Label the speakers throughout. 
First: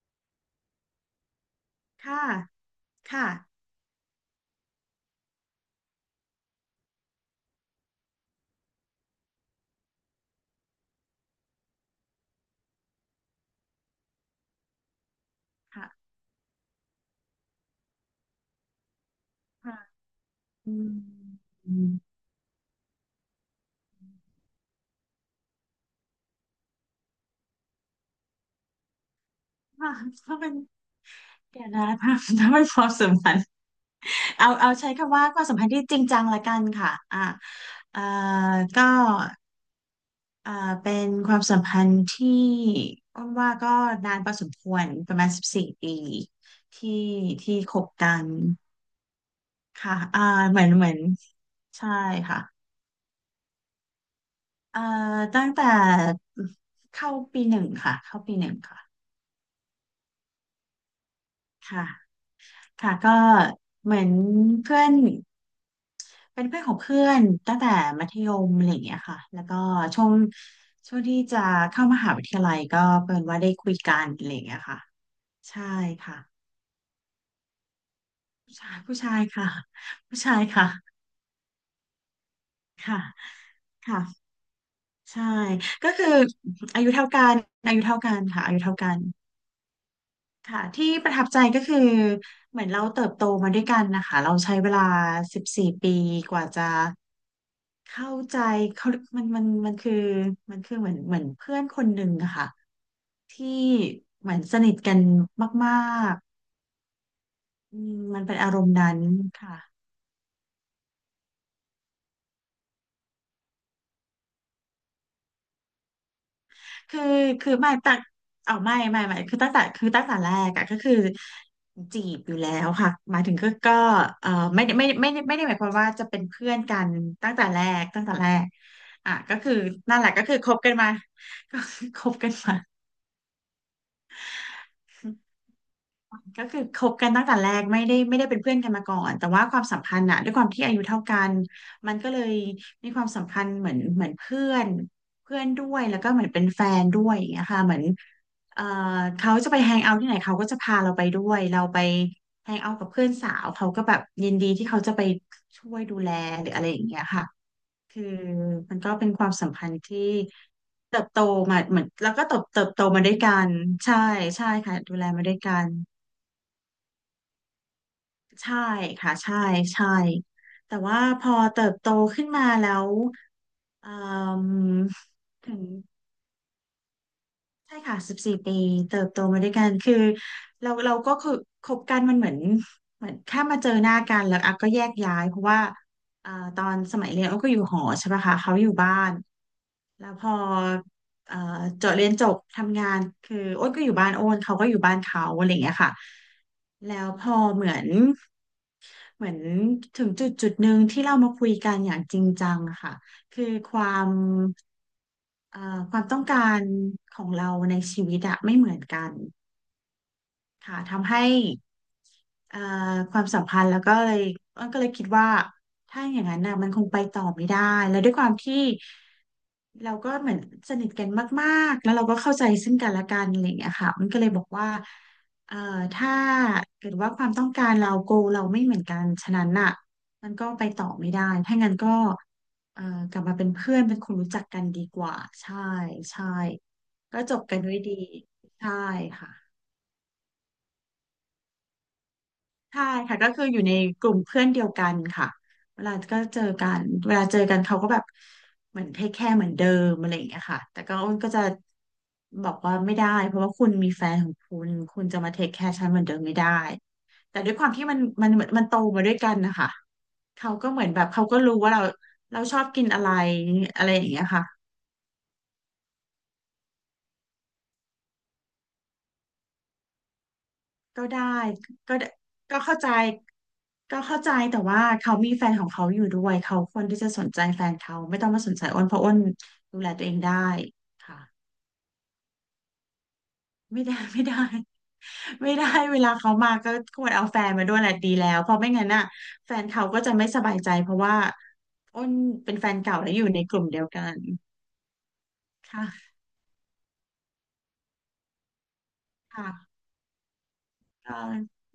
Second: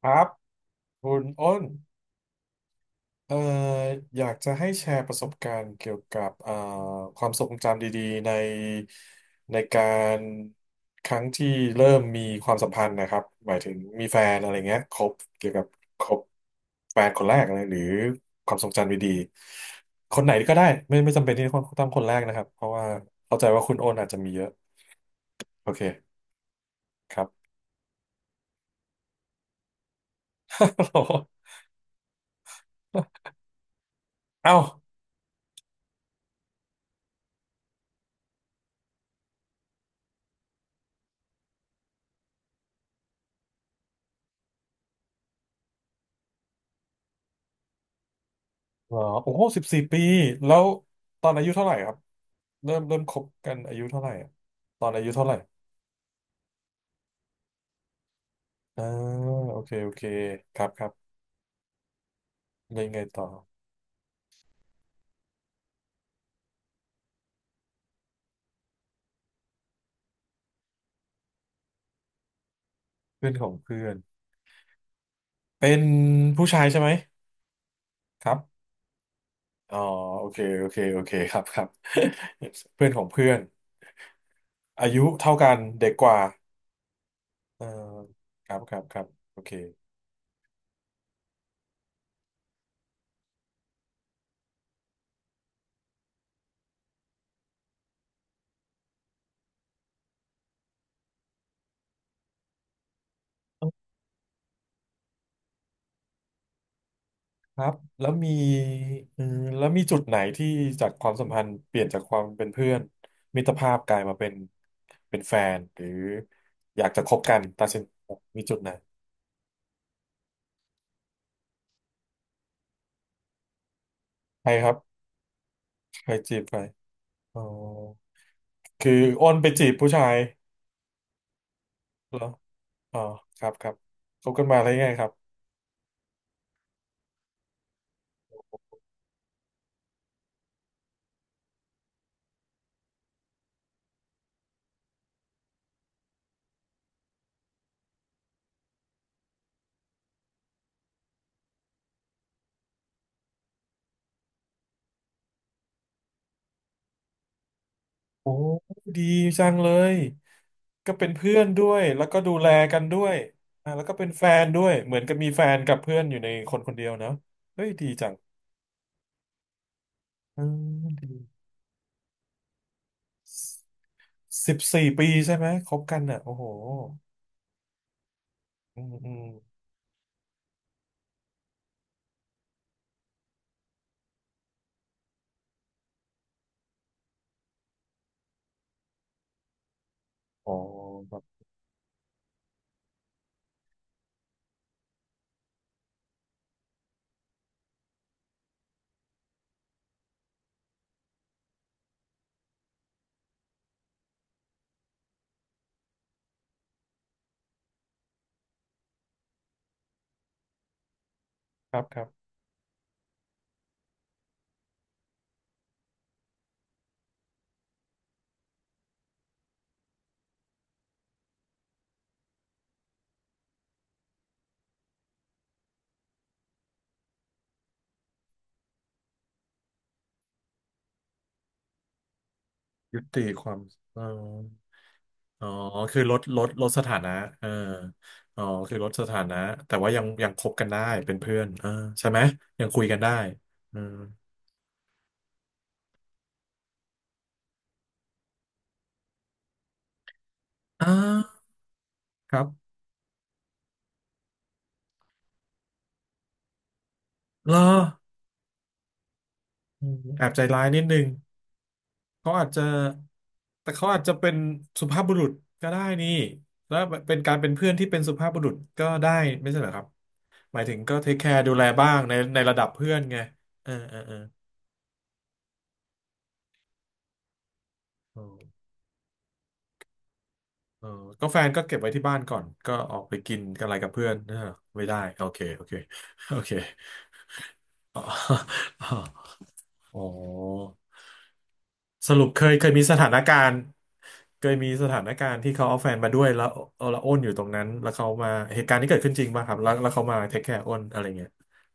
Speaker 1: ครับคุณอ้น
Speaker 2: ค่ะค่ะ
Speaker 1: เอ่ออยากจะให้แชร์ประสบการณ์เกี่ยวกับความทรงจำดีๆในการครั้งที่เริ่มมีความสัมพันธ์นะครับหมายถึงมีแฟนอะไรเงี้ยคบเกี่ยวกับ
Speaker 2: ค่ะ
Speaker 1: คบแฟนคนแรกอะไรหรือความทรงจำดี
Speaker 2: ค่ะ
Speaker 1: ๆคนไหนก็ได้
Speaker 2: อืม
Speaker 1: ไม่จำเป็นที่ต้อง
Speaker 2: อื
Speaker 1: ต้
Speaker 2: ม
Speaker 1: องคนแรกนะครับเพราะว่าเข้าใจว่าคุณโอนอาจจะมีเยอะโอเคครับ
Speaker 2: ค่ะถ้าเป็น เดี๋ยวนะถ้าถ้าเป็นความสัมพันธ์เอา
Speaker 1: เอ้า
Speaker 2: เอาใช้คำว่าความสัมพันธ์ที่จริงจังละกันค่ะเอ่อก็เอ่อเป็นความสัมพันธ์ที่อ้นว่าก็นานพอสมควรประมาณสิบสี่ปีที่ที่คบกัน
Speaker 1: เหรอโอ้โหสิบสี่
Speaker 2: ค่ะ
Speaker 1: ปี
Speaker 2: อ่า
Speaker 1: แล้
Speaker 2: เหมื
Speaker 1: ว
Speaker 2: อนเหมือน
Speaker 1: ตอนอายุเท่าไหร่
Speaker 2: ใช่
Speaker 1: ครับ
Speaker 2: ค่ะ
Speaker 1: เริ่มคบกันอายุเท่าไหร่อะ
Speaker 2: เอ่อ
Speaker 1: ตอนอายุเท่าไหร่
Speaker 2: ตั้งแต่เข้าปีหนึ่งค่ะเข้าปีหนึ่งค่ะ
Speaker 1: อ่าโอเคโอเคครับครับ
Speaker 2: ค่ะ
Speaker 1: แล้วยั
Speaker 2: ค่ะ
Speaker 1: งไง
Speaker 2: ก็
Speaker 1: ต่อ
Speaker 2: เหมือนเพื่อนเป็นเพื่อนของเพื่อนตั้งแต่มัธยมอะไรอย่างเงี้ยค่ะแล้วก็ช่วงช่วงที่จะเข้ามหาวิทยาลัยก็เป็น
Speaker 1: เพื่อน
Speaker 2: ว่า
Speaker 1: ข
Speaker 2: ได้
Speaker 1: อง
Speaker 2: คุย
Speaker 1: เพื่อ
Speaker 2: กั
Speaker 1: น
Speaker 2: นอะไรอย่างเงี้ยค่ะใช่
Speaker 1: เป็น
Speaker 2: ค่ะ
Speaker 1: ผู้ชายใช่ไหมครั
Speaker 2: ผู้
Speaker 1: บ
Speaker 2: ชายผู้ชายค่ะ
Speaker 1: อ๋อ
Speaker 2: ผู้
Speaker 1: โอ
Speaker 2: ชา
Speaker 1: เค
Speaker 2: ย
Speaker 1: โอ
Speaker 2: ค่ะ
Speaker 1: เคโอเคครับครับ เพื่อน
Speaker 2: ค่ะ
Speaker 1: ของเพื่อน
Speaker 2: ค่ะ
Speaker 1: อายุ
Speaker 2: ใช่
Speaker 1: เท่ากัน
Speaker 2: ก็
Speaker 1: เด็ก
Speaker 2: คื
Speaker 1: ก
Speaker 2: อ
Speaker 1: ว่า
Speaker 2: อายุเท่ากัน
Speaker 1: เอ่อ
Speaker 2: อายุเท่ากันค่ะ
Speaker 1: ค
Speaker 2: อา
Speaker 1: รั
Speaker 2: ยุ
Speaker 1: บค
Speaker 2: เท่า
Speaker 1: รับ
Speaker 2: กั
Speaker 1: ค
Speaker 2: น
Speaker 1: รับโอเค
Speaker 2: ค่ะที่ประทับใจก็คือเหมือนเราเติบโตมาด้วยกันนะคะเราใช้เวลาสิบสี่ปีกว่าจะ เข้าใจเขามันคือมันคือเหมือนเพื่อนคนหนึ่งอะค่ะที่เหมือนสนิทกันมาก
Speaker 1: ครั
Speaker 2: ๆ
Speaker 1: บ
Speaker 2: อืม
Speaker 1: แล้ว
Speaker 2: มัน
Speaker 1: มี
Speaker 2: เป็นอารมณ์นั้น
Speaker 1: เออ
Speaker 2: ค่ะ
Speaker 1: แล้วมีจุดไหนที่จากความสัมพันธ์เปลี่ยนจากความเป็นเพื่อนมิตรภาพกลายมาเป็นเป็นแฟนหรืออยาก
Speaker 2: คื
Speaker 1: จะ
Speaker 2: อ
Speaker 1: คบกัน
Speaker 2: คือ
Speaker 1: ตัด
Speaker 2: ไม่
Speaker 1: สิน
Speaker 2: ตั้ง
Speaker 1: มีจุ
Speaker 2: เอา
Speaker 1: ดไหน
Speaker 2: ไม่คือตั้งแต่แรกอะก็คือจีบอยู่แล้วค่ะหมายถึงก็เออ
Speaker 1: ใคร
Speaker 2: ไม่
Speaker 1: ค
Speaker 2: ได้
Speaker 1: รับ
Speaker 2: ไม่ไม่ไม่ไม่ได้หมายความว่าจะ
Speaker 1: ใคร
Speaker 2: เป็น
Speaker 1: จีบ
Speaker 2: เพื่อ
Speaker 1: ใคร
Speaker 2: นกัน
Speaker 1: อ๋อ
Speaker 2: ตั้งแต่แรก
Speaker 1: คือ
Speaker 2: อ่ะ
Speaker 1: อ้
Speaker 2: ก็
Speaker 1: นไป
Speaker 2: คือ
Speaker 1: จีบผู้
Speaker 2: นั่น
Speaker 1: ชา
Speaker 2: แหละ
Speaker 1: ย
Speaker 2: ก็คือคบกันมาก็ คือคบ
Speaker 1: เหรอ
Speaker 2: กันมา
Speaker 1: อ๋อครับครับคบกันมาได้ไงครับ
Speaker 2: ก็คือคบกันตั้งแต่แรกไม่ได้เป็นเพื่อนกันมาก่อนแต่ว่าความสัมพันธ์อะด้วยความที่อายุเท่ากันมันก็เลยมีความสัมพันธ์เหมือนเพื่อนเพื่อนด้วยแล้วก็เหมือนเป็นแฟนด้วยอย่างเงี้ยค่ะเหมือนเอ่อเขาจะไปแฮงเอาท์ที่ไหนเขาก็จะพาเราไปด้วยเราไปแฮงเอาท์กับเพื่อนสาวเขาก็แบบยินดีที่เขาจะไปช่วยดูแลหรืออะไรอย่างเงี้ยค่ะคือ
Speaker 1: โอ้
Speaker 2: มันก็
Speaker 1: ดี
Speaker 2: เป็นความ
Speaker 1: จั
Speaker 2: สัม
Speaker 1: ง
Speaker 2: พั
Speaker 1: เล
Speaker 2: นธ์
Speaker 1: ย
Speaker 2: ที่
Speaker 1: ก็
Speaker 2: เติบ
Speaker 1: เป็น
Speaker 2: โต
Speaker 1: เพื่อน
Speaker 2: มา
Speaker 1: ด้ว
Speaker 2: เหมื
Speaker 1: ย
Speaker 2: อน
Speaker 1: แล้ว
Speaker 2: แล้ว
Speaker 1: ก็
Speaker 2: ก็
Speaker 1: ดู
Speaker 2: เติบ
Speaker 1: แล
Speaker 2: เติบ
Speaker 1: กั
Speaker 2: โต
Speaker 1: นด้
Speaker 2: มา
Speaker 1: ว
Speaker 2: ด้ว
Speaker 1: ย
Speaker 2: ยกัน
Speaker 1: อ่าแล้วก็
Speaker 2: ใช่
Speaker 1: เป็นแฟน
Speaker 2: ใช่
Speaker 1: ด้วย
Speaker 2: ค่ะดู
Speaker 1: เหมือ
Speaker 2: แล
Speaker 1: นกับ
Speaker 2: มา
Speaker 1: มี
Speaker 2: ด้วย
Speaker 1: แฟ
Speaker 2: กั
Speaker 1: น
Speaker 2: น
Speaker 1: กับเพื่อนอยู่ในคนคนเดียวเนอะเฮ้ยดีจัง
Speaker 2: ใช่ค่ะใช่ใช่
Speaker 1: เออ
Speaker 2: แต่ว่า
Speaker 1: ดี
Speaker 2: พอเติบโตขึ้นมาแล้วเอ่ม
Speaker 1: สิบสี่ปีใช่ไหม
Speaker 2: ถึง
Speaker 1: คบกันอ่ะโอ้โห
Speaker 2: ใช่ค่ะสิบสี่ปี
Speaker 1: อืม
Speaker 2: เติบ
Speaker 1: อื
Speaker 2: โต
Speaker 1: ม
Speaker 2: มาด้วยกันคือเราก็คือคบกันมันเหมือนเหมือนแค่มาเจอหน้ากันแล้วอ่ะก็แยกย้ายเพราะว่าตอนสมัยเรียนอ้อก็อยู่หอใช่ปะคะเขาอยู่บ้านแล้วพอ
Speaker 1: อ๋อคบ
Speaker 2: เอ่อ
Speaker 1: บ
Speaker 2: จบเรียนจบทำงานคืออ้นก็อยู่บ้านอ้นเขาก็อยู่บ้านเขาอะไรอย่างเงี้ยค่ะแล้วพอเหมือนถึงจุดหนึ่งที่เรามาคุยกันอย่างจริงจังอะค่ะคือความความต้องการของเราในชีวิตอะไม่เหมือนกันค่ะทำให้
Speaker 1: ครับครับ
Speaker 2: เอ่อความสัมพันธ์แล้วก็เลยก็เลยคิดว่าถ้าอย่างนั้นนะมันคงไปต่อไม่ได้แล้วด้วยความที่ เราก็เหมือนสนิทกันมากๆแล้วเราก็เข้าใจซึ่งกันและกันอะไรอย่างเงี้ยค่ะมันก็เลยบอกว่าเอ่อถ้าเกิดว่าความต้องการเราโกเราไม่เหมือนกัน ฉะนั้นน่ะมันก็ไปต่อไม่ได้ ถ้างั้นก็เอ่อ
Speaker 1: ยุ
Speaker 2: กลั
Speaker 1: ติ
Speaker 2: บมา
Speaker 1: ค
Speaker 2: เป็น
Speaker 1: วาม
Speaker 2: เพื่อนเป็
Speaker 1: เอ
Speaker 2: น
Speaker 1: อ
Speaker 2: คนรู้จักกันดีกว่า
Speaker 1: อ๋อ
Speaker 2: ใช่
Speaker 1: คือลด
Speaker 2: ใช่
Speaker 1: ลดลดสถานะ
Speaker 2: ก็จบ
Speaker 1: เออ
Speaker 2: กันด้วยดี
Speaker 1: อ๋อ
Speaker 2: ใช่
Speaker 1: คือลดสถา
Speaker 2: ค่ะ
Speaker 1: นะแต่ว่ายังคบกันได้เป็นเพื่อนเออใช่ไหมยังคุ
Speaker 2: ใช่
Speaker 1: ยกันได้
Speaker 2: ค่ะก็คืออยู่ใน
Speaker 1: อืม
Speaker 2: กลุ่มเพื่อนเดียวกันค่ะเวลาก็เจอกันเวลาเจอกันเขาก็แบบเหมือนเทคแคร์เหมือนเดิมอะไรอย่างเงี้ยค่ะแต่
Speaker 1: อ่
Speaker 2: ก็อ้นก็จะ
Speaker 1: าครั
Speaker 2: บอก
Speaker 1: บ
Speaker 2: ว่าไม่ได้เพราะว่าคุณมีแฟนของคุณคุณจะมาเทคแคร์ฉันเหมือนเดิมไม่ได้แต่ด้
Speaker 1: เห
Speaker 2: ว
Speaker 1: ร
Speaker 2: ย
Speaker 1: อ
Speaker 2: ความที่มันโตมาด้วยกันนะคะ
Speaker 1: อืมแอบใจ
Speaker 2: เขา
Speaker 1: ร้าย
Speaker 2: ก็
Speaker 1: นิ
Speaker 2: เหมื
Speaker 1: ด
Speaker 2: อน
Speaker 1: นึ
Speaker 2: แบ
Speaker 1: ง
Speaker 2: บเขาก็รู้ว่า
Speaker 1: เขา
Speaker 2: เรา
Speaker 1: อาจ
Speaker 2: ชอ
Speaker 1: จะ
Speaker 2: บกินอะไร
Speaker 1: แต่
Speaker 2: อะ
Speaker 1: เขา
Speaker 2: ไร
Speaker 1: อา
Speaker 2: อ
Speaker 1: จ
Speaker 2: ย่าง
Speaker 1: จะ
Speaker 2: เงี้ย
Speaker 1: เป็น
Speaker 2: ค่ะ
Speaker 1: สุภาพบุรุษก็ได้นี่แล้วเป็นการเป็นเพื่อนที่เป็นสุภาพบุรุษก็ได้ไม่ใช่เหรอครับหมายถึงก็
Speaker 2: ก็
Speaker 1: เทคแค
Speaker 2: ได้
Speaker 1: ร์ดูแลบ้า
Speaker 2: ก็
Speaker 1: ง
Speaker 2: ได้
Speaker 1: ในในระ
Speaker 2: ก็
Speaker 1: ดับ
Speaker 2: เข้าใจ
Speaker 1: เพื่อนไงเออเอ
Speaker 2: ก็
Speaker 1: อเออ
Speaker 2: เข้าใจแต่ว่าเขามีแฟนของเขาอยู่ด้วยเขาควรที่จะสนใจแฟนเขาไม่
Speaker 1: เอ
Speaker 2: ต้อง
Speaker 1: อ
Speaker 2: มาสนใจอ้นเพราะอ้นดูแลตัวเองได้
Speaker 1: เออ
Speaker 2: ค่ะ
Speaker 1: ก็แฟนก็เก็บไว้ที่บ้านก่อน ก็ออกไปกินกันอะไร
Speaker 2: ไม่
Speaker 1: กับ
Speaker 2: ได้
Speaker 1: เพื่อ น
Speaker 2: ไม่
Speaker 1: เอ
Speaker 2: ได้
Speaker 1: อไม่ได้โอเค
Speaker 2: ไม่
Speaker 1: โอ
Speaker 2: ได้
Speaker 1: เค
Speaker 2: เวลาเขา
Speaker 1: โอ
Speaker 2: มา
Speaker 1: เค
Speaker 2: ก็ควรเอาแฟนมาด้วยแหละ
Speaker 1: อ๋อ
Speaker 2: ดีแล้วเพราะไม่งั้นน่ะแฟนเขา
Speaker 1: อ๋
Speaker 2: ก็
Speaker 1: อ
Speaker 2: จะไม่สบายใจเพราะว่าอ้
Speaker 1: ส
Speaker 2: น
Speaker 1: รุปเค
Speaker 2: เป็
Speaker 1: ย
Speaker 2: น
Speaker 1: เค
Speaker 2: แฟ
Speaker 1: ย
Speaker 2: น
Speaker 1: มีส
Speaker 2: เก่า
Speaker 1: ถา
Speaker 2: และ
Speaker 1: น
Speaker 2: อยู่
Speaker 1: กา
Speaker 2: ในก
Speaker 1: รณ์
Speaker 2: ลุ่มเดียวกัน
Speaker 1: เคยมีสถานการณ์ที่เขาเอาแฟน
Speaker 2: ค่ะ
Speaker 1: มาด้วยแล้วเอาละอ้นอยู่ตรงนั้นแล้วเขามาเหตุการณ์ที่เกิดขึ้นจริงป่ะ
Speaker 2: ค่ะ
Speaker 1: ครับแล้วแล้วเขามาเทคแคร์อ้นอะไรเงี้ย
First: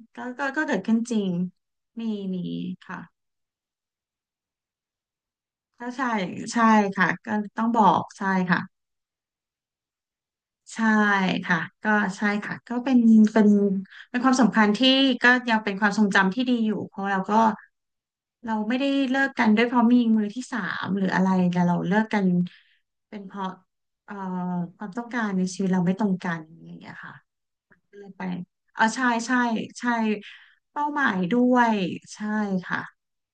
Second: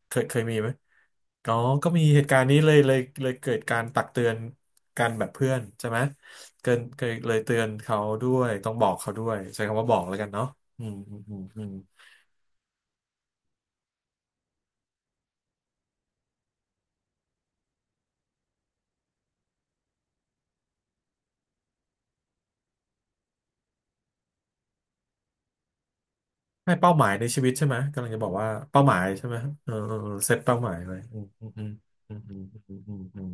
Speaker 1: เค
Speaker 2: ก็
Speaker 1: ยเคย
Speaker 2: ก็
Speaker 1: มี
Speaker 2: ก็ก็
Speaker 1: ไหม
Speaker 2: เกิดขึ้นจริง
Speaker 1: ก็ก็มี
Speaker 2: มี
Speaker 1: เหตุกา
Speaker 2: มี
Speaker 1: รณ์นี้เลยเลย
Speaker 2: ค่ะ
Speaker 1: เลยเกิดการตักเตือนกันแบบเพื่อนใช่
Speaker 2: ก็
Speaker 1: ไหม
Speaker 2: ใช่ใช่
Speaker 1: เกินเค
Speaker 2: ค่ะ
Speaker 1: ยเล
Speaker 2: ก็
Speaker 1: ยเตือ
Speaker 2: ต้อ
Speaker 1: น
Speaker 2: งบอ
Speaker 1: เขา
Speaker 2: ก
Speaker 1: ด้
Speaker 2: ใช่
Speaker 1: วย
Speaker 2: ค่ะ
Speaker 1: ต้องบอกเขาด้วยใช้คำว่าบอกแล้วกันเนาะอื
Speaker 2: ใช่
Speaker 1: มอืมอืม
Speaker 2: ค่ะ
Speaker 1: อืม
Speaker 2: ก็ใช่ค่ะก็เป็นเป็นความสำคัญที่ก็ยังเป็นความทรงจำที่ดีอยู่เพราะเราไม่ได้เลิกกันด้วยเพราะมีมือที่สามหรืออะไรแต่เราเลิกกันเป็นเพราะเอ่อความต้องการในชีวิตเราไม่ตรงกันอ
Speaker 1: ให้
Speaker 2: ย่างเงี้
Speaker 1: เป้า
Speaker 2: ย
Speaker 1: หมาย
Speaker 2: ค่ะ
Speaker 1: ในชีวิตใช่ไหม
Speaker 2: ก็
Speaker 1: กำ
Speaker 2: เล
Speaker 1: ลัง
Speaker 2: ย
Speaker 1: จะ
Speaker 2: ไป
Speaker 1: บอกว่าเป้า
Speaker 2: อ๋อ
Speaker 1: หมาย
Speaker 2: ใช่
Speaker 1: ใช่ไหม
Speaker 2: ใช่
Speaker 1: เออ
Speaker 2: ใช่
Speaker 1: เออเออเซตเป้าหมาย
Speaker 2: เป้า
Speaker 1: ไว้
Speaker 2: หมา
Speaker 1: อื
Speaker 2: ย
Speaker 1: ม
Speaker 2: ด้
Speaker 1: อืม
Speaker 2: ว
Speaker 1: อื
Speaker 2: ย
Speaker 1: ม
Speaker 2: ใช่
Speaker 1: อืมอืม
Speaker 2: ค่ะ
Speaker 1: อืมอืมอืม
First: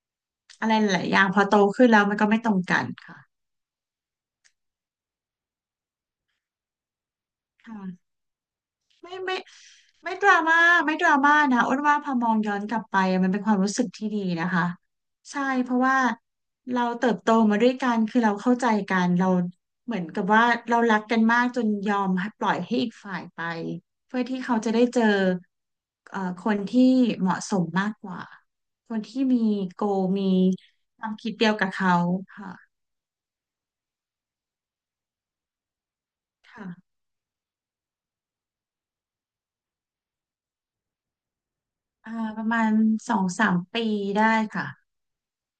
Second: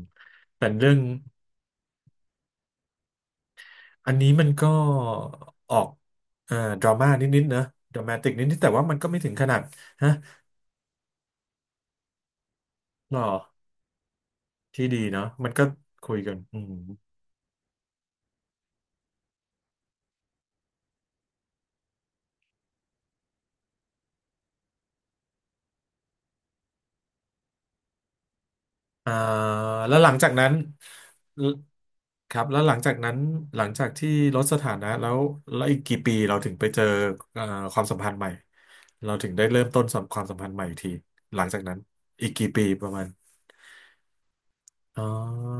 Speaker 1: เป็
Speaker 2: อะ
Speaker 1: น
Speaker 2: ไร
Speaker 1: เรื่อ
Speaker 2: ห
Speaker 1: ง
Speaker 2: ลายๆอย่างพอโตขึ้นแล้วมันก็ไม่ตรงกัน
Speaker 1: อันนี้มันก็ออกอ่อดราม่านิดๆนะดรา
Speaker 2: ค่ะ
Speaker 1: มาติกนิดๆแต่ว่ามันก็
Speaker 2: ไม่
Speaker 1: ไม่ถึง
Speaker 2: ไม่
Speaker 1: ขนาดฮะ
Speaker 2: ไม่ดราม่าไม่ดราม่านะอ้วนว่าพอมองย้อนกลับไป
Speaker 1: หรอ
Speaker 2: มันเป็นความรู้สึกที่ดีนะคะ
Speaker 1: ที่ดีเนาะ
Speaker 2: ใช่
Speaker 1: มันก็
Speaker 2: เพราะว่า
Speaker 1: คุยกันอืม
Speaker 2: เราเติบโตมาด้วยกันคือเราเข้าใจกันเราเหมือนกับว่าเรารักกันมากจนยอมให้ปล่อยให้อีกฝ่ายไปเพื่อที่เขาจะได้เจอคนที่เหมาะสมมากกว่าคน
Speaker 1: อ่า
Speaker 2: ที่มีโก
Speaker 1: แล้วหลัง
Speaker 2: มี
Speaker 1: จากนั้น
Speaker 2: ความคิด
Speaker 1: ล
Speaker 2: เดียวกับเขา
Speaker 1: ครับแล้วห
Speaker 2: ค่ะ
Speaker 1: ลังจากนั้นหลังจากที่ลดสถานะแล้วแล้วอีกกี่ปีเราถึงไปเจอ
Speaker 2: ค่ะ
Speaker 1: อ่อความสัมพันธ์ใหม่เราถึงได้เริ่มต้นความสัมพันธ์ใหม่อีกทีหลังจากนั้น
Speaker 2: อ่า
Speaker 1: อีก
Speaker 2: ประ
Speaker 1: กี่
Speaker 2: มา
Speaker 1: ปี
Speaker 2: ณ
Speaker 1: ประมาณ
Speaker 2: 2-3 ปีได้ค่ะ
Speaker 1: อ๋อ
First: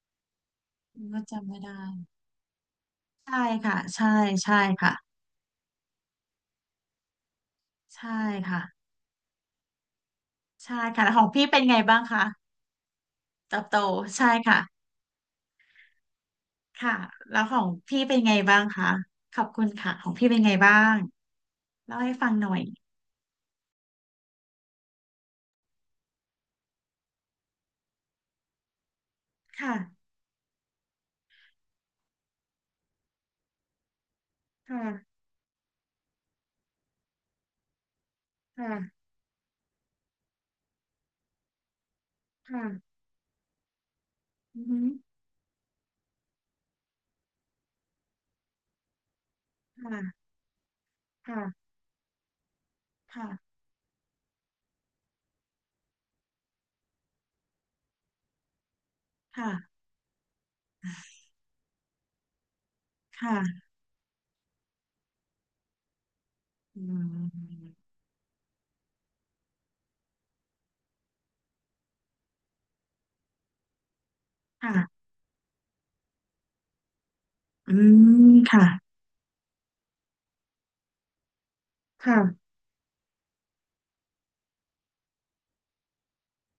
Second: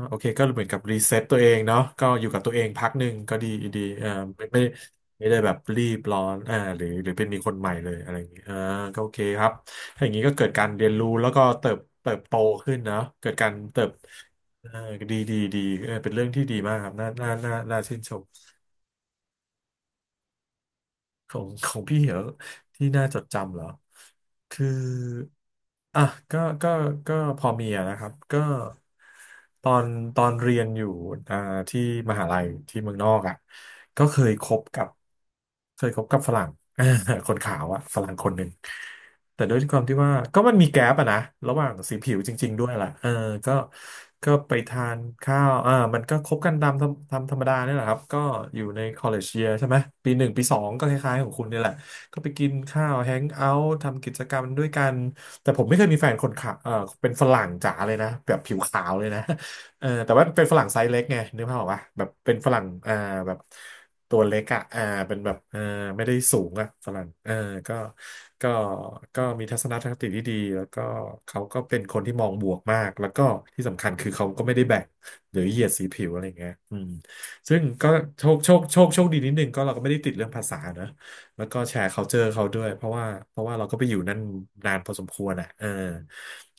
Speaker 1: โอเคก็เหมือนกับรีเซ็
Speaker 2: ก็
Speaker 1: ตตัวเอ
Speaker 2: จำไม่
Speaker 1: งเนาะ
Speaker 2: ได้
Speaker 1: ก็อยู่กับตัวเองพักหนึ่งก็
Speaker 2: ใช่
Speaker 1: ดี
Speaker 2: ค่ะ
Speaker 1: ดี
Speaker 2: ใช่
Speaker 1: ไม่
Speaker 2: ใช่
Speaker 1: ไม่
Speaker 2: ค่ะ
Speaker 1: ไม่ได้แบบรีบร้อนอ่าหรือหรือเป็นมีคนใหม่เลย
Speaker 2: ใช่
Speaker 1: อะไรอย่างนี้อ่า
Speaker 2: ค่ะ
Speaker 1: ก็โอเคครับถ้าอย่างนี้ก็เกิดการ
Speaker 2: ใช่
Speaker 1: เรียน
Speaker 2: ค่ะ
Speaker 1: รู้
Speaker 2: แล้วขอ
Speaker 1: แล้
Speaker 2: ง
Speaker 1: วก็
Speaker 2: พี่เป็น
Speaker 1: เติ
Speaker 2: ไง
Speaker 1: บ
Speaker 2: บ้าง
Speaker 1: เติบ
Speaker 2: คะ
Speaker 1: โตขึ้นเนาะเกิดการ
Speaker 2: เติบโต
Speaker 1: เติบ
Speaker 2: ใช่ค่ะ
Speaker 1: เออดีดีดีเออเป็นเรื่องที่ดีมากครั
Speaker 2: ค่ะ
Speaker 1: บน่าน่า
Speaker 2: แล้ว
Speaker 1: น่า
Speaker 2: ของ
Speaker 1: น่าชื่
Speaker 2: พี่
Speaker 1: นช
Speaker 2: เป็น
Speaker 1: ม
Speaker 2: ไงบ้างคะขอบคุณค่ะของพี่เป็นไงบ้าง
Speaker 1: ของ ของ
Speaker 2: เล่า
Speaker 1: พี่
Speaker 2: ให้
Speaker 1: เหรอ
Speaker 2: ฟังหน่อย
Speaker 1: ที่น่าจดจำเหรอคืออ่ะก็ก็ก็พอมีอะนะครับก็ตอ
Speaker 2: ค่ะ
Speaker 1: นตอนเรียนอยู่อ่าที่มหาลัยที่เมืองนอกอ่ะก็เคยคบกับ
Speaker 2: ค่ะ
Speaker 1: เคยคบกับฝรั่ง คนขาวอ่ะฝรั่งคนหนึ่ง
Speaker 2: ค่ะ
Speaker 1: แต่ด้วยความที่ว่าก็มันมีแกลบอะนะระหว่างสีผิวจริงๆด้วยแหละ
Speaker 2: ค่ะ
Speaker 1: เออก็ก็ไป
Speaker 2: อือหื
Speaker 1: ทานข้าวอ่ามันก็คบกันตามตามธรรมดาเนี่ยแหละครับก็อยู่ใน college year ใช่ไหมปีห
Speaker 2: ค่ะ
Speaker 1: นึ่งปีสองก็คล้ายๆของคุณเนี่ยแห
Speaker 2: ค่ะ
Speaker 1: ละก็ไปกินข้าวแฮงเอา
Speaker 2: ค่ะ
Speaker 1: ท์ทำกิจกรรมด้วยกันแต่ผมไม่เคยมีแฟนคนขาวเออเป็นฝรั่งจ๋าเลยนะแบบผิวขาวเลยนะ
Speaker 2: ค่ะ
Speaker 1: แต่ว่าเป็นฝรั่งไซส์เล็กไงนึกภาพออกปะแบบเป็นฝรั่งแบบ
Speaker 2: ค่ะ
Speaker 1: ตัวเล็กอ่ะอ่าเป็นแบบไม่ได้สูงอ่ะ
Speaker 2: อื
Speaker 1: ฝรั่ง
Speaker 2: ม
Speaker 1: ก็ก็ก็มีทัศนคติที่ดีแล้วก็เขาก็เป็นคนที่มองบวกมากแล้วก็ที่สำคัญคือเขาก็ไม่ได้แบ่ง
Speaker 2: ค่ะ
Speaker 1: หรือเหยียดสีผิวอะไรอย่างเงี้ยซึ่ง
Speaker 2: อื
Speaker 1: ก็โชค
Speaker 2: ม
Speaker 1: โชค
Speaker 2: ค่ะ
Speaker 1: โชคโชคดีนิดนึงก็เราก็ไม่ได้ติดเรื่องภาษานะ แล้วก็แชร์ culture เขา
Speaker 2: ค่ะ
Speaker 1: ด้วยเพราะว่าเราก็ไปอยู่นั่นนานพอสมควรอ่ะ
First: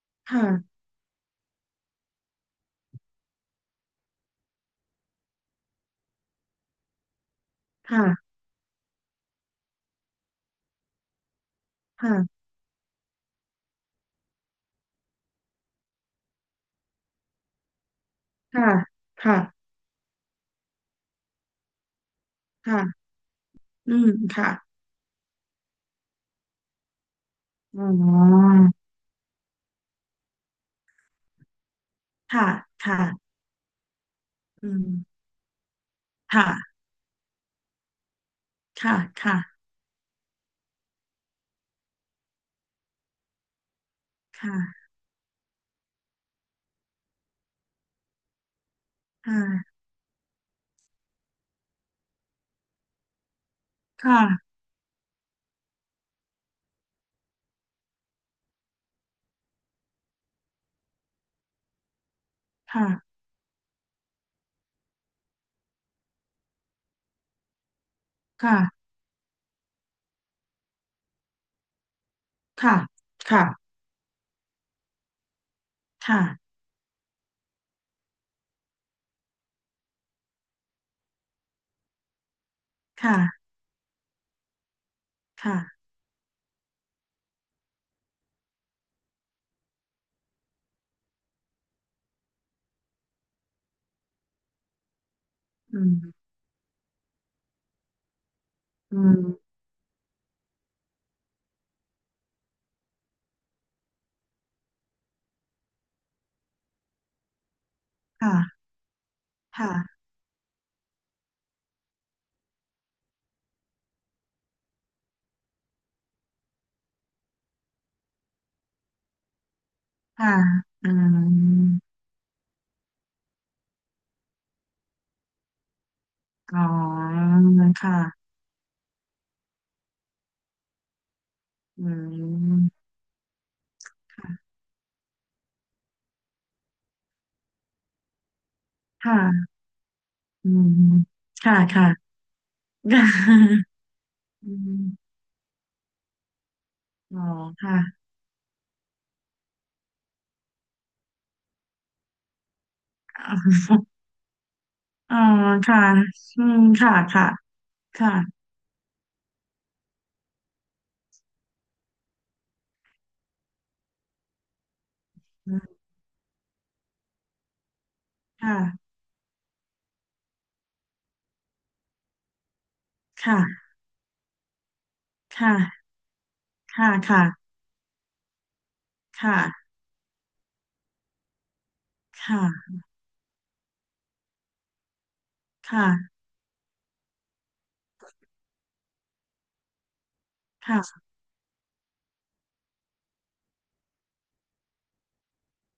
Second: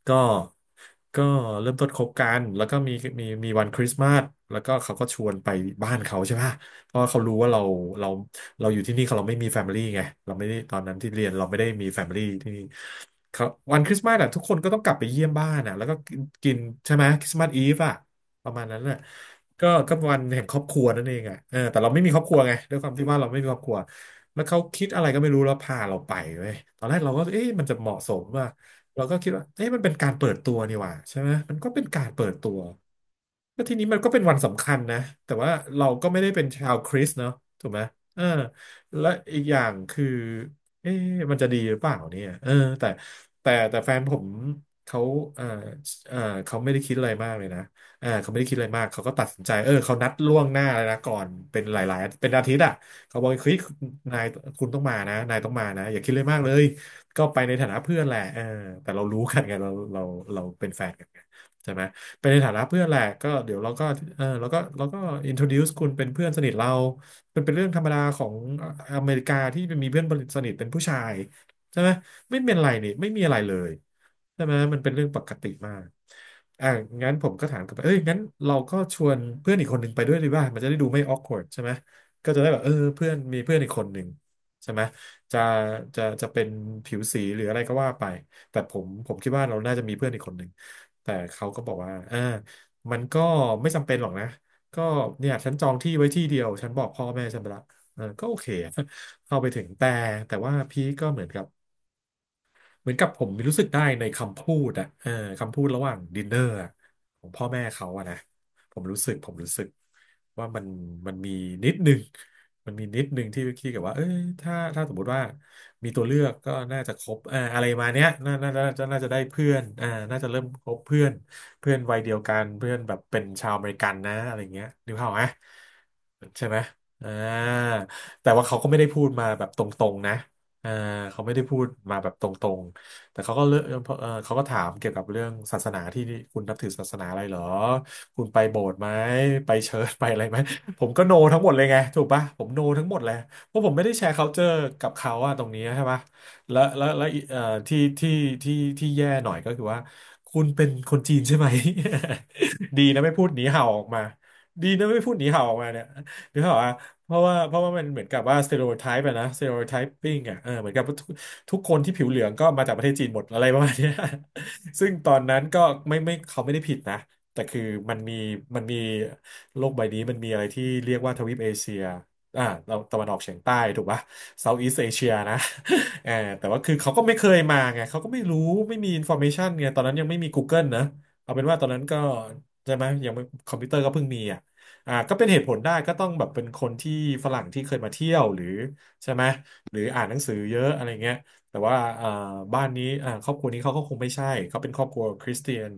Speaker 1: ก็
Speaker 2: ค่ะ
Speaker 1: ก็เริ่มต้นคบกันแล้วก็มีวันคริสต์มาสแล้วก็เขาก็ชวนไปบ้านเขาใช่ปะเพราะว่าเขารู้ว่าเรา
Speaker 2: ค่ะ
Speaker 1: เราอยู่ที่นี่เขาเราไม่มีแฟมิลี่ไงเราไม่ได้ตอนนั้นที่เรียนเราไม่ได้มีแฟมิลี่
Speaker 2: ค่ะ
Speaker 1: ที่นี่ เขาวันคริสต์มาสอะทุกคนก็ต้องกลับไปเยี่ยมบ้านอะแล้วก็กินใช่ไหมคริสต์มาสอีฟอะประมาณ
Speaker 2: ค่ะ
Speaker 1: นั้นน่ะ
Speaker 2: ค่ะ
Speaker 1: ก็วันแห่งครอบครัวนั่นเองอะแต่เราไม่มีครอบครัวไงด้วยความ
Speaker 2: ค่ะ
Speaker 1: ที่ว่าเราไม่มีครอบครัว
Speaker 2: อืม
Speaker 1: แล้ว
Speaker 2: ค่ะ
Speaker 1: เขาคิดอะไรก็ไม่รู้แล้วพาเราไปเว้ยตอนแรกเราก็เอ๊ะมันจะ
Speaker 2: อ๋
Speaker 1: เหมาะสมว่า
Speaker 2: อ
Speaker 1: เราก็คิดว่าเอ๊ะมันเป็นการเปิดตัวนี่หว่าใช่ไหมมันก็เป็นการเปิด
Speaker 2: ค่ะ
Speaker 1: ตัว
Speaker 2: ค่ะ
Speaker 1: ก็ทีนี้มันก็เป็นวันสำ
Speaker 2: อื
Speaker 1: คัญนะ
Speaker 2: ม
Speaker 1: แต่ว่าเราก็ไม่ได้เป็นชา
Speaker 2: ค่ะ
Speaker 1: วคริสต์เนาะถูกไหมเออ
Speaker 2: ค่ะ
Speaker 1: และ
Speaker 2: ค่ะ
Speaker 1: อีกอย่างคือเอ๊ะมันจะดีหรือเปล่าเนี่ยแต่แฟนผม
Speaker 2: ค่ะ
Speaker 1: เขาเออเออเขาไม่ได้คิดอะไรมากเลยนะเขาไม่ได้คิดอะไรมากเขาก็ตัดสินใจเขานัดล่วงหน้าเลยนะก่อนเป็นหลายๆเป็นอาทิตย์อ่ะเขาบอกเฮ้ยนาย
Speaker 2: ค่ะ
Speaker 1: คุณต้องมานะนายต้องมานะอย่าคิดเลยมากเลยก็ไปในฐานะเพื่อนแหละแต่เรารู้กันไงเราเป็นแฟนกันไงใช่ไหม เป็นในฐานะเพื่อ
Speaker 2: ค่ะ
Speaker 1: นแหละก็เดี๋ยวเราก็เราก็ introduce คุณเป็นเพื่อนสนิทเรามันเป็นเรื่องธรรมดาของ
Speaker 2: ค่ะ
Speaker 1: อเมริกาที่มีเพื่อนสนิทเป็นผู้ชายใช่ไหมไม่เป็นไร
Speaker 2: ค่ะ
Speaker 1: นี่ไม่มีอะไร
Speaker 2: ค่ะ
Speaker 1: เลยใช่ไหมมันเป็นเรื่องปกติมาก
Speaker 2: ค่ะ
Speaker 1: อ่ะงั้นผมก็ถามกลับไปเอ้ยงั้นเราก็ชวนเพื่อนอีกคนหนึ่งไปด้วยดีว่ามันจะได้ดูไม่ awkward ใช่ไหมก็จะได้แบบเพื่อนมี
Speaker 2: ค่ะ
Speaker 1: เพื่อนอีกคนหนึ่งใช่ไหมจะ
Speaker 2: ค่ะค่ะ
Speaker 1: จะเป็นผิวสีหรืออะไรก็ว่าไป แต่ผมคิดว่าเราน่าจะมีเพื่อนอีกคนหนึ่ง แต่เขาก็บอกว่ามันก็ไม่จำเป็นหรอกนะ ก็เนี่ยฉันจอง
Speaker 2: อื
Speaker 1: ที่
Speaker 2: ม
Speaker 1: ไว้ที่เดียว ฉันบอกพ่อแม่ฉันไปละก็โอเคอะ
Speaker 2: อืม
Speaker 1: เข้าไปถึงแต่ แต่ว่าพี่ก็เหมือนกับ เหมือนกับผมรู้สึกได้ในคำพูดอะคำพูดระหว่างดินเนอร์อะของพ่อแม่เขาอะนะ
Speaker 2: ค่ะ
Speaker 1: ผมรู้สึก
Speaker 2: ค่ะ
Speaker 1: ว่ามันมันมีนิดนึงมันมีนิดนึงที่คิดกับว่าถ้าสมมติว่ามีตัวเลือกก็น่าจะคบเอ่าอะไรมาเนี้ยน่าจะได้เพื่อนน่าจะ
Speaker 2: ค่ะ
Speaker 1: เริ่มคบ
Speaker 2: อื
Speaker 1: เพื่อนเพื่อน
Speaker 2: ม
Speaker 1: วัยเดียวกันเพื่อนแบบเป็นชาวอเมริกันนะอะไรเงี้ยนึกภาพไหมใช่ไห
Speaker 2: อ๋
Speaker 1: มอ่
Speaker 2: อ
Speaker 1: า
Speaker 2: ค่ะ
Speaker 1: แต่ว่าเขาก็ไม่ได้พูดมาแบบตรงๆนะเออเขาไม่ได้พูด
Speaker 2: อื
Speaker 1: มาแบบตรง
Speaker 2: ม
Speaker 1: ๆ แต่เขาก็เลือกเขาก็
Speaker 2: ค่ะ
Speaker 1: ถามเกี่ยวกับเรื่องศาสนาที่คุณนับถือศาสนาอะไรเหรอคุณไปโบสถ์ไหมไป
Speaker 2: ค่ะ
Speaker 1: เชิญไปอะไรไหม
Speaker 2: อืม
Speaker 1: ผมก็โนทั้งหมด
Speaker 2: ค่ะ
Speaker 1: เลยไง
Speaker 2: ค่ะ
Speaker 1: ถูกปะผมโนทั้งหมดเลยเพราะผมไม่ได้แชร์
Speaker 2: อื
Speaker 1: culture กับเขา
Speaker 2: ม
Speaker 1: อะตรงนี้ใช่ปะแล้ว
Speaker 2: อ๋อค่ะ
Speaker 1: ที่ที่ที่ที่แย่หน่อยก็คือว่าคุณเป็นคนจีนใช่ไหม ดีนะไม่พูดหนีเห่าออกมาดีนะไม่พู
Speaker 2: อ๋
Speaker 1: ด
Speaker 2: อ
Speaker 1: หนีเห่าออกมา
Speaker 2: ค่ะ
Speaker 1: เนี่ยหรื
Speaker 2: อื
Speaker 1: อเป
Speaker 2: ม
Speaker 1: ล่าอะ
Speaker 2: ค่ะ
Speaker 1: เพราะ
Speaker 2: ค่ะ
Speaker 1: ว่าเพราะว่ามันเหมือน
Speaker 2: ค่ะ
Speaker 1: กับว่า s t e r e o t y e อะนะ stereotyping อะเหมือนกับ ทุกคนที่ผิวเหลืองก็มาจากประเทศจีนหมดอะไรประมาณเนี้ย ซึ่งตอนนั้นก็ไม่ไม่เขาไม่ได้ผิดนะแต่คือมันมี
Speaker 2: ค่ะ
Speaker 1: มันมีโลกใบนี้มันมีอะไรที่เรียกว่าทวีปเอเชียเราตะวันออกเฉียงใต้
Speaker 2: ค่ะ
Speaker 1: ถูกปะ South East Asia นะ
Speaker 2: ค่ะ
Speaker 1: เออแต่ว่าคือ
Speaker 2: ค่ะ
Speaker 1: เขาก็ไม่
Speaker 2: ค่ะ
Speaker 1: เคยมาไงเขาก็ไม่รู้ไม่มี
Speaker 2: ค
Speaker 1: information ไง
Speaker 2: ่ะ
Speaker 1: ตอนนั้นยังไม่มี Google นะเอาเป็นว่าตอนนั้นก็
Speaker 2: ค
Speaker 1: ใช่
Speaker 2: ่ะ
Speaker 1: ไหมยังไม่คอมพิวเตอร์ก็เพิ่งมีอ่ะก็เป็นเหตุผลได้ก็ต้อง
Speaker 2: ค่ะ
Speaker 1: แบบเป็นคนที่ฝรั่งที่เคยมาเที่ยวหรือใช่ไหมหรืออ่านหนังสือเยอะอะไร
Speaker 2: ค่ะ
Speaker 1: เงี้ย แต่ว่าบ้านนี้ครอบครัวนี้เขาก็คงไม่ใช่เขาเป็นครอบครัวคริสเตียน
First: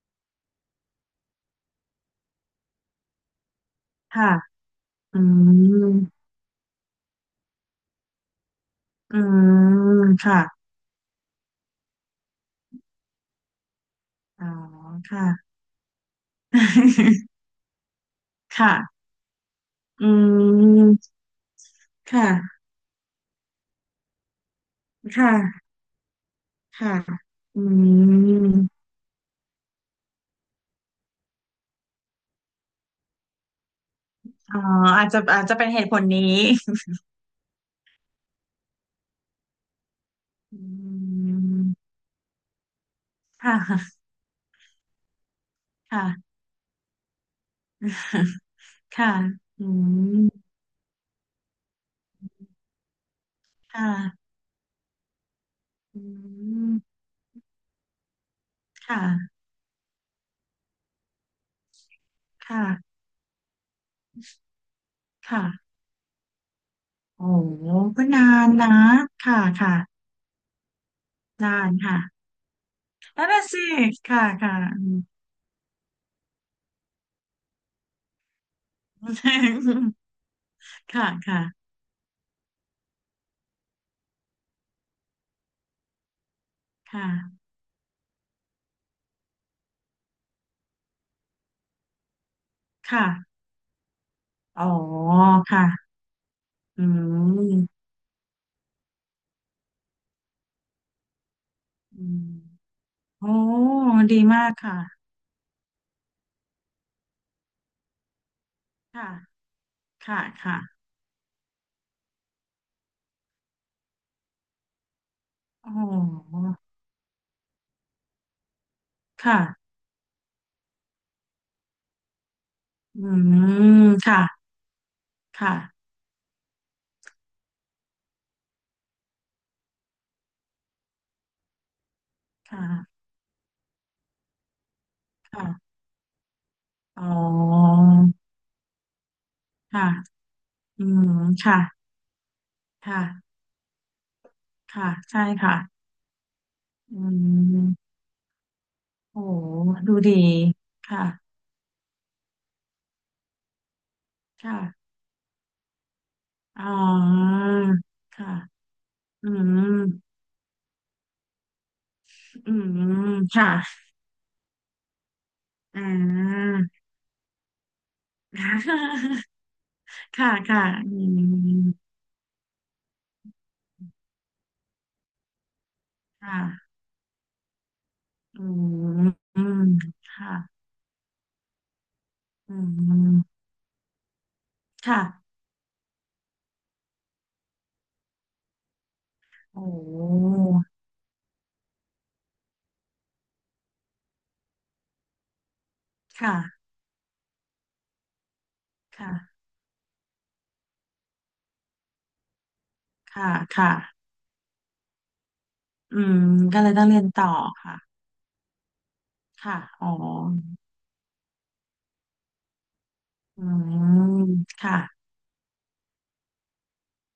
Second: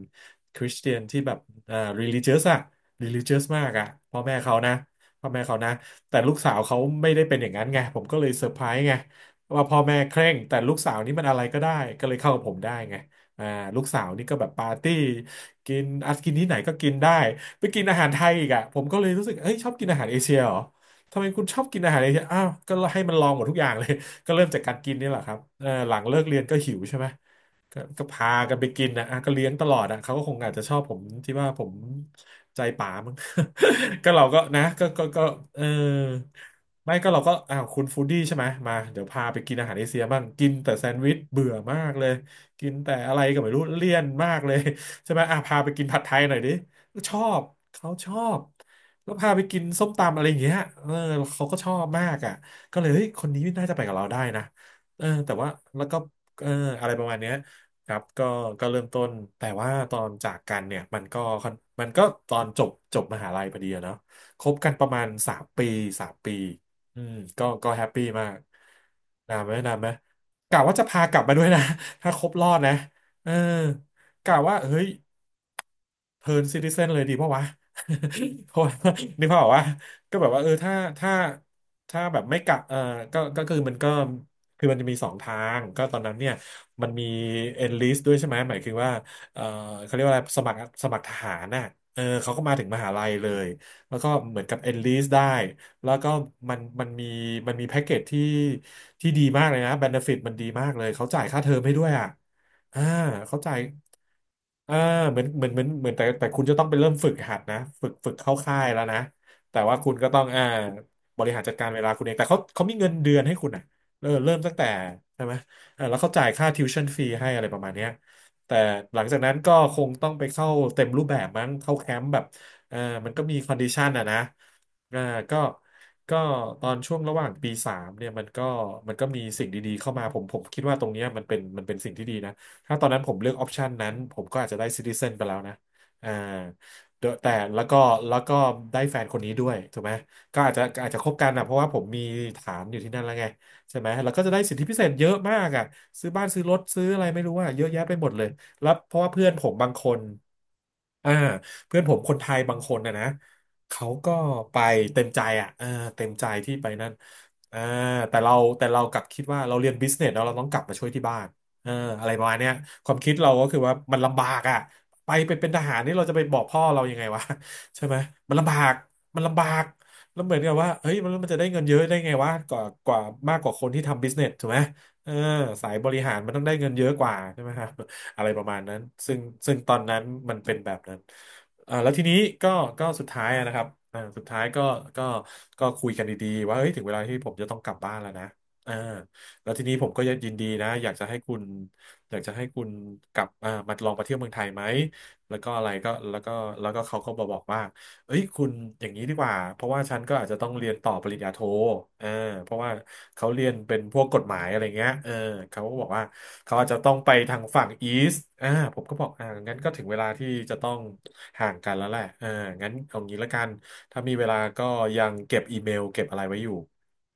Speaker 1: คริสเตียนที่แบบreligious อะ religious มากอะพ่อ
Speaker 2: ค่ะ
Speaker 1: แม่เขานะ
Speaker 2: อื
Speaker 1: พ่อแม่เขานะแต่
Speaker 2: ม
Speaker 1: ลูกสาวเขาไม่ได้เป็นอย่างนั้นไงผมก็เลยเซอร์ไพรส์ไง
Speaker 2: อื
Speaker 1: ว่าพ่อแม่
Speaker 2: ม
Speaker 1: เคร่ง
Speaker 2: ค่ะ
Speaker 1: แต่ลูกสาวนี่มันอะไรก็ได้ก็เลยเข้ากับผมได้ไงอ่าลูกสาวนี่ก็แบ
Speaker 2: อ๋อ
Speaker 1: บปาร์ตี้
Speaker 2: ค่ะ
Speaker 1: กินอัดกินที่ไหนก็กินได้ ไปกินอาหารไทยอีกอะ
Speaker 2: ค่ะ
Speaker 1: ผมก็เลยรู้สึกเอ้ยชอบกินอา
Speaker 2: อื
Speaker 1: หารเอเชียเหรอ
Speaker 2: ม
Speaker 1: ทำไมคุณชอบกินอาหารเอเชีย
Speaker 2: ค่ะ
Speaker 1: อ้าวก็ให้มันลองหมดทุกอย่างเลย ก็เริ่มจากการกินนี่แหละครับเอ
Speaker 2: ค่ะ
Speaker 1: อหลังเลิกเรียนก็หิว
Speaker 2: ค่ะ
Speaker 1: ใช่ไหม
Speaker 2: อื
Speaker 1: ก็พากัน
Speaker 2: ม
Speaker 1: ไปกินนะอ่ะก็เลี้ยงตลอดอ่ะเขาก็คงอาจจะชอบผมที่ว่าผมใจป๋ามั้ง ก็เราก็
Speaker 2: อ๋อ
Speaker 1: นะก็ก็
Speaker 2: อาจจะ
Speaker 1: ก็
Speaker 2: อาจจะ
Speaker 1: เออ
Speaker 2: เป็นเหตุผลนี้
Speaker 1: ไม่ก็เราก็อ้าวคุณฟู้ดดี้ใช่ไหมมาเดี๋ยวพาไปกินอาหารเอเชียบ้างกิน
Speaker 2: อื
Speaker 1: แต่แซนด์วิชเบื่อมา
Speaker 2: ม
Speaker 1: กเลยกินแต่อะไรก็ไม่
Speaker 2: ค่
Speaker 1: รู้เลี่ย
Speaker 2: ะ
Speaker 1: นมากเลยใช่ไหมอ่ะพาไปกินผั
Speaker 2: ค่ะ
Speaker 1: ดไทยหน่อยดิชอบเขาชอบ
Speaker 2: ค่ะ
Speaker 1: แล้วพาไปกิ
Speaker 2: อื
Speaker 1: นส้มตำอะไรอย่าง
Speaker 2: ม
Speaker 1: เงี้ยเออเขาก็ชอบมากอ่ะก็เลยเฮ้ยคนนี้น่าจะ
Speaker 2: ค
Speaker 1: ไปกับเราได้
Speaker 2: ่ะ
Speaker 1: นะเออแต่ว่าแล้วก็
Speaker 2: อื
Speaker 1: เอออะไร
Speaker 2: ม
Speaker 1: ประมาณเนี้ย ครับก็ก็เริ่มต้น
Speaker 2: ค่ะ
Speaker 1: แต่ว่าตอนจากกันเนี่ยมันก็ค่อนมันก็ตอนจบ
Speaker 2: ค่ะ
Speaker 1: จบมหาลัยพอดีอะเนาะคบกันประมาณสามปี
Speaker 2: ค่ะ
Speaker 1: สามปีอืม
Speaker 2: โอ้
Speaker 1: ก็
Speaker 2: โห
Speaker 1: ก็แฮป
Speaker 2: ก็
Speaker 1: ปี้มา
Speaker 2: นา
Speaker 1: ก
Speaker 2: นนะ
Speaker 1: นา
Speaker 2: ค่ะ
Speaker 1: นไหมนา
Speaker 2: ค่ะ
Speaker 1: นไหมกะว่าจะพากลับมาด้วย
Speaker 2: นา
Speaker 1: นะ
Speaker 2: นค่ะ
Speaker 1: ถ้าครบรอดนะ
Speaker 2: นั่
Speaker 1: เอ
Speaker 2: น
Speaker 1: อ
Speaker 2: น่ะสิค่ะ
Speaker 1: กะ
Speaker 2: ค่ะ
Speaker 1: ว่าเฮ้ย เทิร์นซิติเซนเลยดีเพราะวะ เพราะว่านึกภาพออกว่า ก็แบบว่าเออถ้า
Speaker 2: ค่ะ
Speaker 1: ถ้า
Speaker 2: ค่ะ
Speaker 1: ถ้าแบบไม่กะเออก็คือมันก็คือมันจะมีสองทางก็ตอนนั้นเนี่ยมัน
Speaker 2: ค
Speaker 1: มี
Speaker 2: ่ะ
Speaker 1: enlist ด้วยใช่ไหมหมายคือว่าเออเขาเรียกว่าอะไรสมัครสมัครทหารน่ะเออเขาก็มาถึงมหาลัยเล
Speaker 2: ค่ะ
Speaker 1: ยแล้วก็เหมือนกับ
Speaker 2: อ๋อ
Speaker 1: enlist ได้
Speaker 2: ค่ะ
Speaker 1: แล้วก็มัน
Speaker 2: อื
Speaker 1: มันมีมันมีแพ็ก
Speaker 2: ม
Speaker 1: เกจที่ที่ดีมากเลยนะ benefit มันดีมากเลยเขาจ่ายค่าเทอมให้ด้วย
Speaker 2: อื
Speaker 1: อ่ะ
Speaker 2: ม
Speaker 1: อ่า
Speaker 2: โอ้
Speaker 1: เขาจ่าย
Speaker 2: ดีมาก
Speaker 1: อ่า
Speaker 2: ค่ะ
Speaker 1: เหมือนเหมือนเหมือนเหมือนแต่คุณจะต้องไปเริ่มฝึกหัดนะฝึกเข้าค่ายแล้วนะ
Speaker 2: ค่ะ
Speaker 1: แต่ว่าคุณก็
Speaker 2: ค่ะ
Speaker 1: ต้อง
Speaker 2: ค่ะ
Speaker 1: บริหารจัดการเวลาคุณเองแต่เขามีเงินเดือนให้คุณอ่ะเออเริ่มตั้งแต่ใช่ไหม
Speaker 2: โอ
Speaker 1: เออแล้วเขาจ่าย
Speaker 2: ้
Speaker 1: ค่า tuition-free ให้อะไรประมาณเนี้ยแต่หลังจากนั้น
Speaker 2: ค่ะ
Speaker 1: ก็คงต้องไปเข้าเต็มรูปแบบมั้งเข้าแคมป์แบบเออ
Speaker 2: อื
Speaker 1: มันก็มีคอนดิชั
Speaker 2: ม
Speaker 1: นอ่ะนะ
Speaker 2: ค่ะ
Speaker 1: อ่าก็
Speaker 2: ค่ะ
Speaker 1: ก็ตอนช่วงระหว่างปีสามเนี่ยมันก็มันก็มีสิ่งดีๆเข้ามาผมคิดว่าตรงเนี้ยมันเป็นสิ่งที่ดีนะ
Speaker 2: ค่ะ
Speaker 1: ถ้าตอนนั้นผมเลือกออปชันนั้นผมก็อาจจะได้ซิติเซนไปแล้วนะ
Speaker 2: ค่ะ
Speaker 1: อ่า
Speaker 2: อ๋
Speaker 1: เด
Speaker 2: อ
Speaker 1: อะแต่แล้วก็แล้วก็ได้แฟนคนนี้ด้วยถูก
Speaker 2: ค่ะ
Speaker 1: ไหมก็อาจจะ
Speaker 2: อื
Speaker 1: อาจจะคบ
Speaker 2: ม
Speaker 1: กันนะเพ
Speaker 2: ค่ะ
Speaker 1: ราะว่าผมมีฐานอยู่ที่นั่นแล้วไง
Speaker 2: ค่ะ
Speaker 1: ใช่ไหมแล้วก็จะได้สิทธิพิเศ
Speaker 2: ค่ะ
Speaker 1: ษเยอะ
Speaker 2: ใช่
Speaker 1: มาก
Speaker 2: ค่ะ
Speaker 1: อ่ะซื้อบ้านซื้อรถซื้ออะ
Speaker 2: อื
Speaker 1: ไรไม่รู้อ่ะเยอะแยะไป
Speaker 2: ม
Speaker 1: หมดเลยแล้วเพราะว่า
Speaker 2: โอ้
Speaker 1: เพื่อนผมบางค
Speaker 2: ดู
Speaker 1: น
Speaker 2: ดีค่ะ
Speaker 1: อ่าเพื่อนผมคนไทยบางคนนะเขาก็
Speaker 2: ค่ะ
Speaker 1: ไปเต็มใจอ่ะเออเต็มใจที่
Speaker 2: อ๋
Speaker 1: ไป
Speaker 2: อ
Speaker 1: นั่นอ่าแต่
Speaker 2: ค่ะ
Speaker 1: เราแต่เรากลับคิด
Speaker 2: อื
Speaker 1: ว่าเรา
Speaker 2: ม
Speaker 1: เรียนบิสเนสแล้วเราต้องกลับมาช่วยที่บ้าน เอออะไรประมาณเนี้
Speaker 2: อื
Speaker 1: ยความคิ
Speaker 2: ม
Speaker 1: ดเราก็
Speaker 2: ค่ะ
Speaker 1: คือว่ามันลำบากอ่ะไปเป็นเป็นทหาร
Speaker 2: อ่
Speaker 1: นี่เราจะไปบอก
Speaker 2: า
Speaker 1: พ่อเรายังไงวะ ใช่ไหมมันลำบาก มันลำบากแล้ว
Speaker 2: ค่ะ
Speaker 1: เหมือนกับ
Speaker 2: ค่ะ
Speaker 1: ว่าเฮ้
Speaker 2: อื
Speaker 1: ยมันจะได้เงินเยอะ
Speaker 2: ม
Speaker 1: ได้ไงวะกว่ามากกว่าคนที่ทำบิสเนสถูกไหมเออสายบริหารมัน
Speaker 2: ค่ะ
Speaker 1: ต้องได้เงินเยอะกว่าใช่ไหม ครับ อะไรป
Speaker 2: อื
Speaker 1: ระมาณนั้น
Speaker 2: ม
Speaker 1: ซึ่ง
Speaker 2: อื
Speaker 1: ซึ่ง
Speaker 2: ม
Speaker 1: ตอนนั้น
Speaker 2: ค่ะ
Speaker 1: มันเป็นแบบนั้นเอ่าแล้วทีนี้ก็
Speaker 2: อื
Speaker 1: ก็สุดท้าย
Speaker 2: ม
Speaker 1: อะนะครับอ่าสุดท้ายก็
Speaker 2: ค่ะ
Speaker 1: ก็ก็คุยกันดีๆว่าเฮ้ยถึงเวลาที่ผมจะต้องกลับบ้านแล้วนะเออ แล้ว
Speaker 2: โอ
Speaker 1: ทีนี้ผมก็ย
Speaker 2: ้
Speaker 1: ินดีนะอยากจะให้คุณอยากจะให้คุณกลับอ่ามาลองมาเที่ยวเมืองไทยไหมแล้วก็อะไรก็แล้วก็
Speaker 2: ค่ะ
Speaker 1: แล้วก็เขาก็มาบอกว่าเอ้ยคุณอย่างนี้
Speaker 2: ค่ะ
Speaker 1: ดีกว่าเพราะว่าฉันก็อาจจะต้องเรียนต่อปริญญาโทเออเพราะว่าเขา
Speaker 2: ค่ะ
Speaker 1: เรียน
Speaker 2: ค่ะ
Speaker 1: เป็นพวกกฎหมายอะไรเงี้ยเออเขาก็บอก
Speaker 2: อื
Speaker 1: ว่า
Speaker 2: ม
Speaker 1: เขา
Speaker 2: ก็
Speaker 1: อา
Speaker 2: เล
Speaker 1: จ
Speaker 2: ย
Speaker 1: จะ
Speaker 2: ต้อง
Speaker 1: ต้อง
Speaker 2: เรียน
Speaker 1: ไป
Speaker 2: ต่อ
Speaker 1: ทางฝั่ง
Speaker 2: ค่ะ
Speaker 1: อีสต์อ่าผมก็บอกอ่างั้
Speaker 2: ค่ะ
Speaker 1: นก็ถึ
Speaker 2: อ๋
Speaker 1: ง
Speaker 2: อ
Speaker 1: เวลาที่จะต้องห่างกันแล้วแหละเอองั้นเอางี้ละกั
Speaker 2: อื
Speaker 1: นถ้ามีเว
Speaker 2: ม
Speaker 1: ลาก็
Speaker 2: ค่ะ
Speaker 1: ยังเก็บอีเมลเก็บอะไรไว้อยู่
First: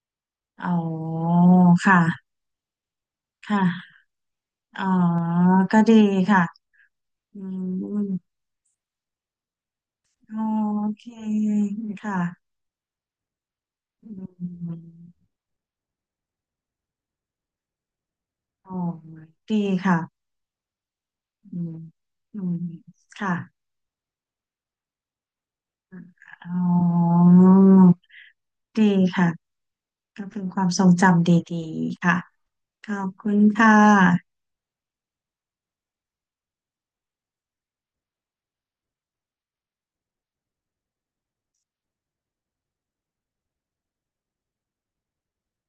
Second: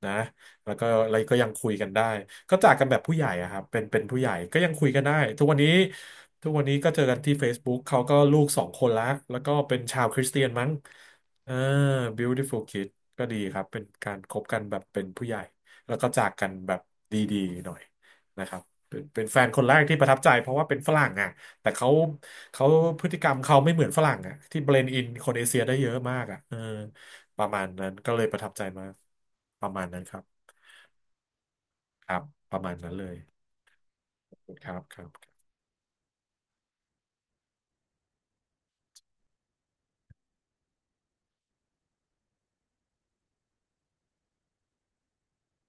Speaker 1: นะ
Speaker 2: อ๋อ
Speaker 1: แล้วก็อะไรก็ยังคุยกันได้
Speaker 2: ค่ะ
Speaker 1: ก็จากกันแบบผู้ใหญ่อะ
Speaker 2: ค
Speaker 1: ครับเป็น
Speaker 2: ่ะ
Speaker 1: เป็นผู้ใหญ่ก็ยัง
Speaker 2: อ๋อ
Speaker 1: คุยกันได้ทุกวันนี้
Speaker 2: ก็ดีค่ะ
Speaker 1: ทุกวันนี้ก็เจอกันที่
Speaker 2: อื
Speaker 1: Facebook เขา
Speaker 2: ม
Speaker 1: ก็ลูกสองคนละแล้วก็เป็นชาวคริส
Speaker 2: โอ
Speaker 1: เตียนมั้ง
Speaker 2: เค
Speaker 1: อ่า
Speaker 2: ค่ะ
Speaker 1: beautiful kid ก็ดีครับเป็น
Speaker 2: อื
Speaker 1: การคบกันแบ
Speaker 2: ม
Speaker 1: บเป็นผู้ใหญ่แล้วก็จากกันแบบดีๆหน่อยนะครับ
Speaker 2: อ๋อ
Speaker 1: เป็นเป็นแฟน
Speaker 2: ดี
Speaker 1: คนแรกที่ประทับ
Speaker 2: ค่ะ
Speaker 1: ใจเพราะว่าเป็นฝรั่งอ่ะ
Speaker 2: อื
Speaker 1: แต่
Speaker 2: ม
Speaker 1: เขา
Speaker 2: อืม
Speaker 1: เขาพฤติกร
Speaker 2: ค่ะ
Speaker 1: รมเขาไม่เหมือนฝรั่งอ่ะที่เบลนด์อินคนเอเชียได้เยอะมากอ่ะ
Speaker 2: อ๋
Speaker 1: เออ
Speaker 2: อ
Speaker 1: ประมาณนั้นก็เลยประทับใจ
Speaker 2: ดี
Speaker 1: มาก
Speaker 2: ค่ะ
Speaker 1: ประมาณนั้นครั
Speaker 2: ก็
Speaker 1: บ
Speaker 2: เป็นความทรงจำดีๆ
Speaker 1: ค
Speaker 2: ค่ะ
Speaker 1: รับประมาณ
Speaker 2: ข
Speaker 1: นั้น
Speaker 2: อ
Speaker 1: เล
Speaker 2: บ
Speaker 1: ย
Speaker 2: คุณค่ะ
Speaker 1: ครับครับ